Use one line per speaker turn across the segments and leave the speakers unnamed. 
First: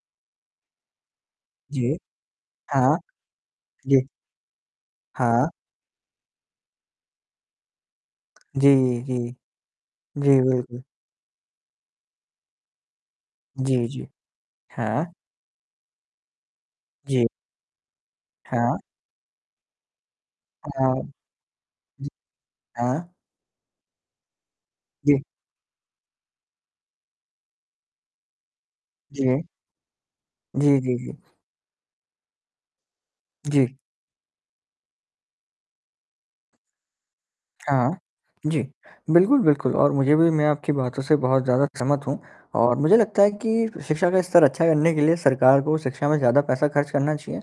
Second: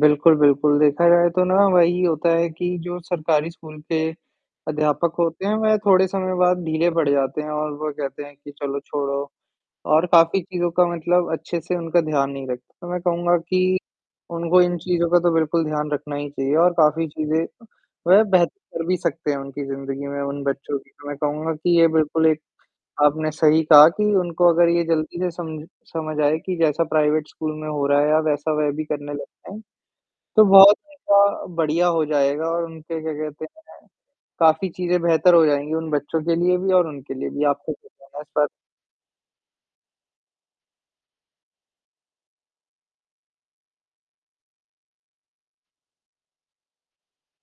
बिल्कुल, बिल्कुल। देखा जाए तो ना,
जी।
वही होता है कि
हाँ, हाँ।
जो सरकारी स्कूल के,
जी।
अध्यापक होते
हाँ।
हैं वह थोड़े समय बाद ढीले पड़ जाते हैं और वो कहते हैं कि
जी,
चलो
जी,
छोड़ो
जी।
और
जी,
काफ़ी चीज़ों
बिल्कुल।
का मतलब अच्छे-से उनका ध्यान नहीं रख तो मैं कहूँगा कि,
जी, जी।
उनको इन
हाँ।
चीज़ों का तो बिल्कुल ध्यान रखना ही चाहिए और काफ़ी
जी।
चीज़ें, वह बेहत
हाँ।
कर भी सकते हैं उनकी ज़िंदगी में उन बच्चों की।
हाँ।
तो मैं कहूँगा कि ये
जी।
बिल्कुल एक,
हाँ।
आपने सही कहा कि उनको अगर ये जल्दी
जी।
से समझ समझ आए कि जैसा प्राइवेट स्कूल में हो रहा है अ, वैसा वह भी करने लग
जी।
जाएँ, तो बहुत
जी, जी, जी।
ऐसा बढ़िया हो जाएगा और उनके क्या कहते
जी।
हैं, काफ़ी चीज़ें बेहतर हो जाएँगी उन बच्चों के लिए भी और उनके लिए भी। आपका क्या
हाँ।
कहना है इस पर?
जी। बिल्कुल, बिल्कुल और मुझे भी मैं आपकी बातों से बहुत ज़्यादा समझ हूँ और मुझे लगता है कि फ शिक्षा का स्तर अच्छा करने के लिए सरकार को शिक्षा में ज़्यादा पैसा खर्च करना चाहिए,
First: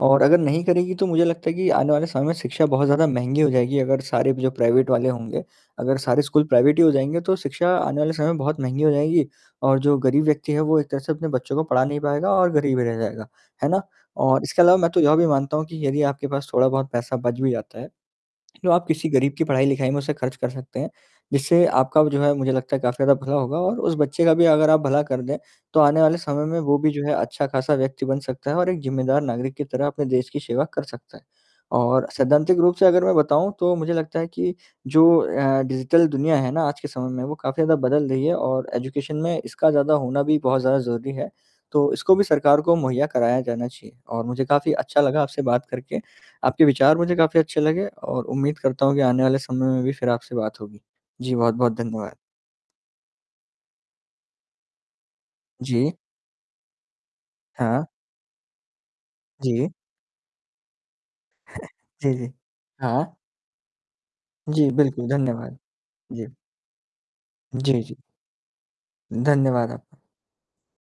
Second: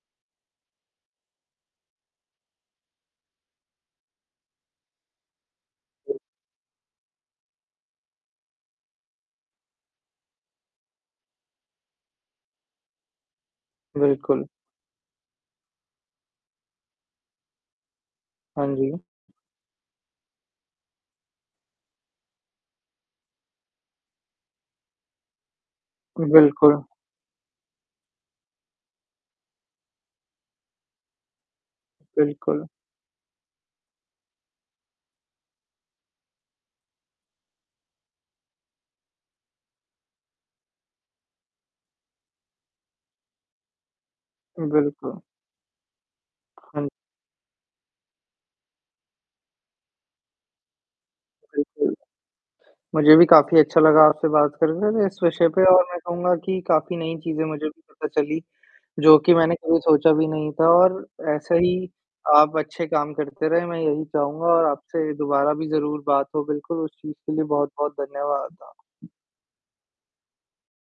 और अगर नहीं करेगी तो मुझे लगता है कि आने वाले समय में शिक्षा बहुत ज़्यादा महँगी हो जाएगी अगर सारे भी जो प्राइवेट वाले होंगे। अगर
बिल्क
सारे स्कूल प्राइवेट ही हो जाएँगे तो शिक्षा आने वाले समय बहुत महँगी हो जाएगी। और जो गरीब व्यक्ति है वो एक तरह से अपने बच्चों को पढ़ा नहीं पाएगा और गरीब रह जाएगा। है ना? और
बिल्कुल।
इसके अलावा मैं तो यह भी मानता हूँ कि यदि आपके पास थोड़ा-बहुत पैसा बच भी जाता है,
हाँ
तो आप
जी।
किसी गरीब की पढ़ाई-लिखाई में उसे खर्च कर सकते हैं। जिससे आपका व जो है मुझे लगता है काफ़ी ज़्यादा भला होगा और उस बच्चे का भी अगर आप भला कर दें, तो आने वाले समय में वो
बिल्कुल।
भी जो है अच्छा-खासा व्यक्ति बन सकता है और एक ज़िम्मेदार नागरिक की तरह अपने देश की सेवा कर सकता है। और सैद्धांतिक
बिल्कुल।
रूप से अगर मैं बताऊँ तो मुझे लगता है कि जो अ, डिजिटल दुनिया है ना आज के समय में, वो काफ़ी ज़्यादा बदल रही है और एजुकेशन में इसका ज़्यादा होना भी बहुत ज़्यादा ज़रूरी है। तो इसको भी सरकार को मुहैया कराया जाना चाहिए और मुझे काफ़ी अच्छा
बिल्कुल।
लगा आपसे बात करके। आपके
हाँ।
विचार मुझे काफ़ी अच्छे लगे और उम्मीद करता हूँ कि आने वाले समय में भी फिर आपसे बात होगी। जी, बहुत-बहुत
बिल्कुल।
धन्यवाद।
मुझे भी काफ़ी अच्छा लगा आपसे बात करने में इस विषय पे और
जी।
मैं कहूँगा कि काफ़ी नई चीज़ें मुझे भी
हाँ।
पता चली, जो कि मैंने
जी।
कभी सोचा भी नहीं था और ऐसे ही,
जी, जी।
आप अच्छे काम
हाँ।
करते रहें। मैं यही चाहूँगा और
जी, बिल्कुल,
आपसे दोबारा
धन्यवाद।
भी ज़रूर बात
जी।
हो, बिल्कुल उस चीज़ के लिए
जी,
बहुत-बहुत
जी।
धन्यवाद आ
धन्यवाद आपका।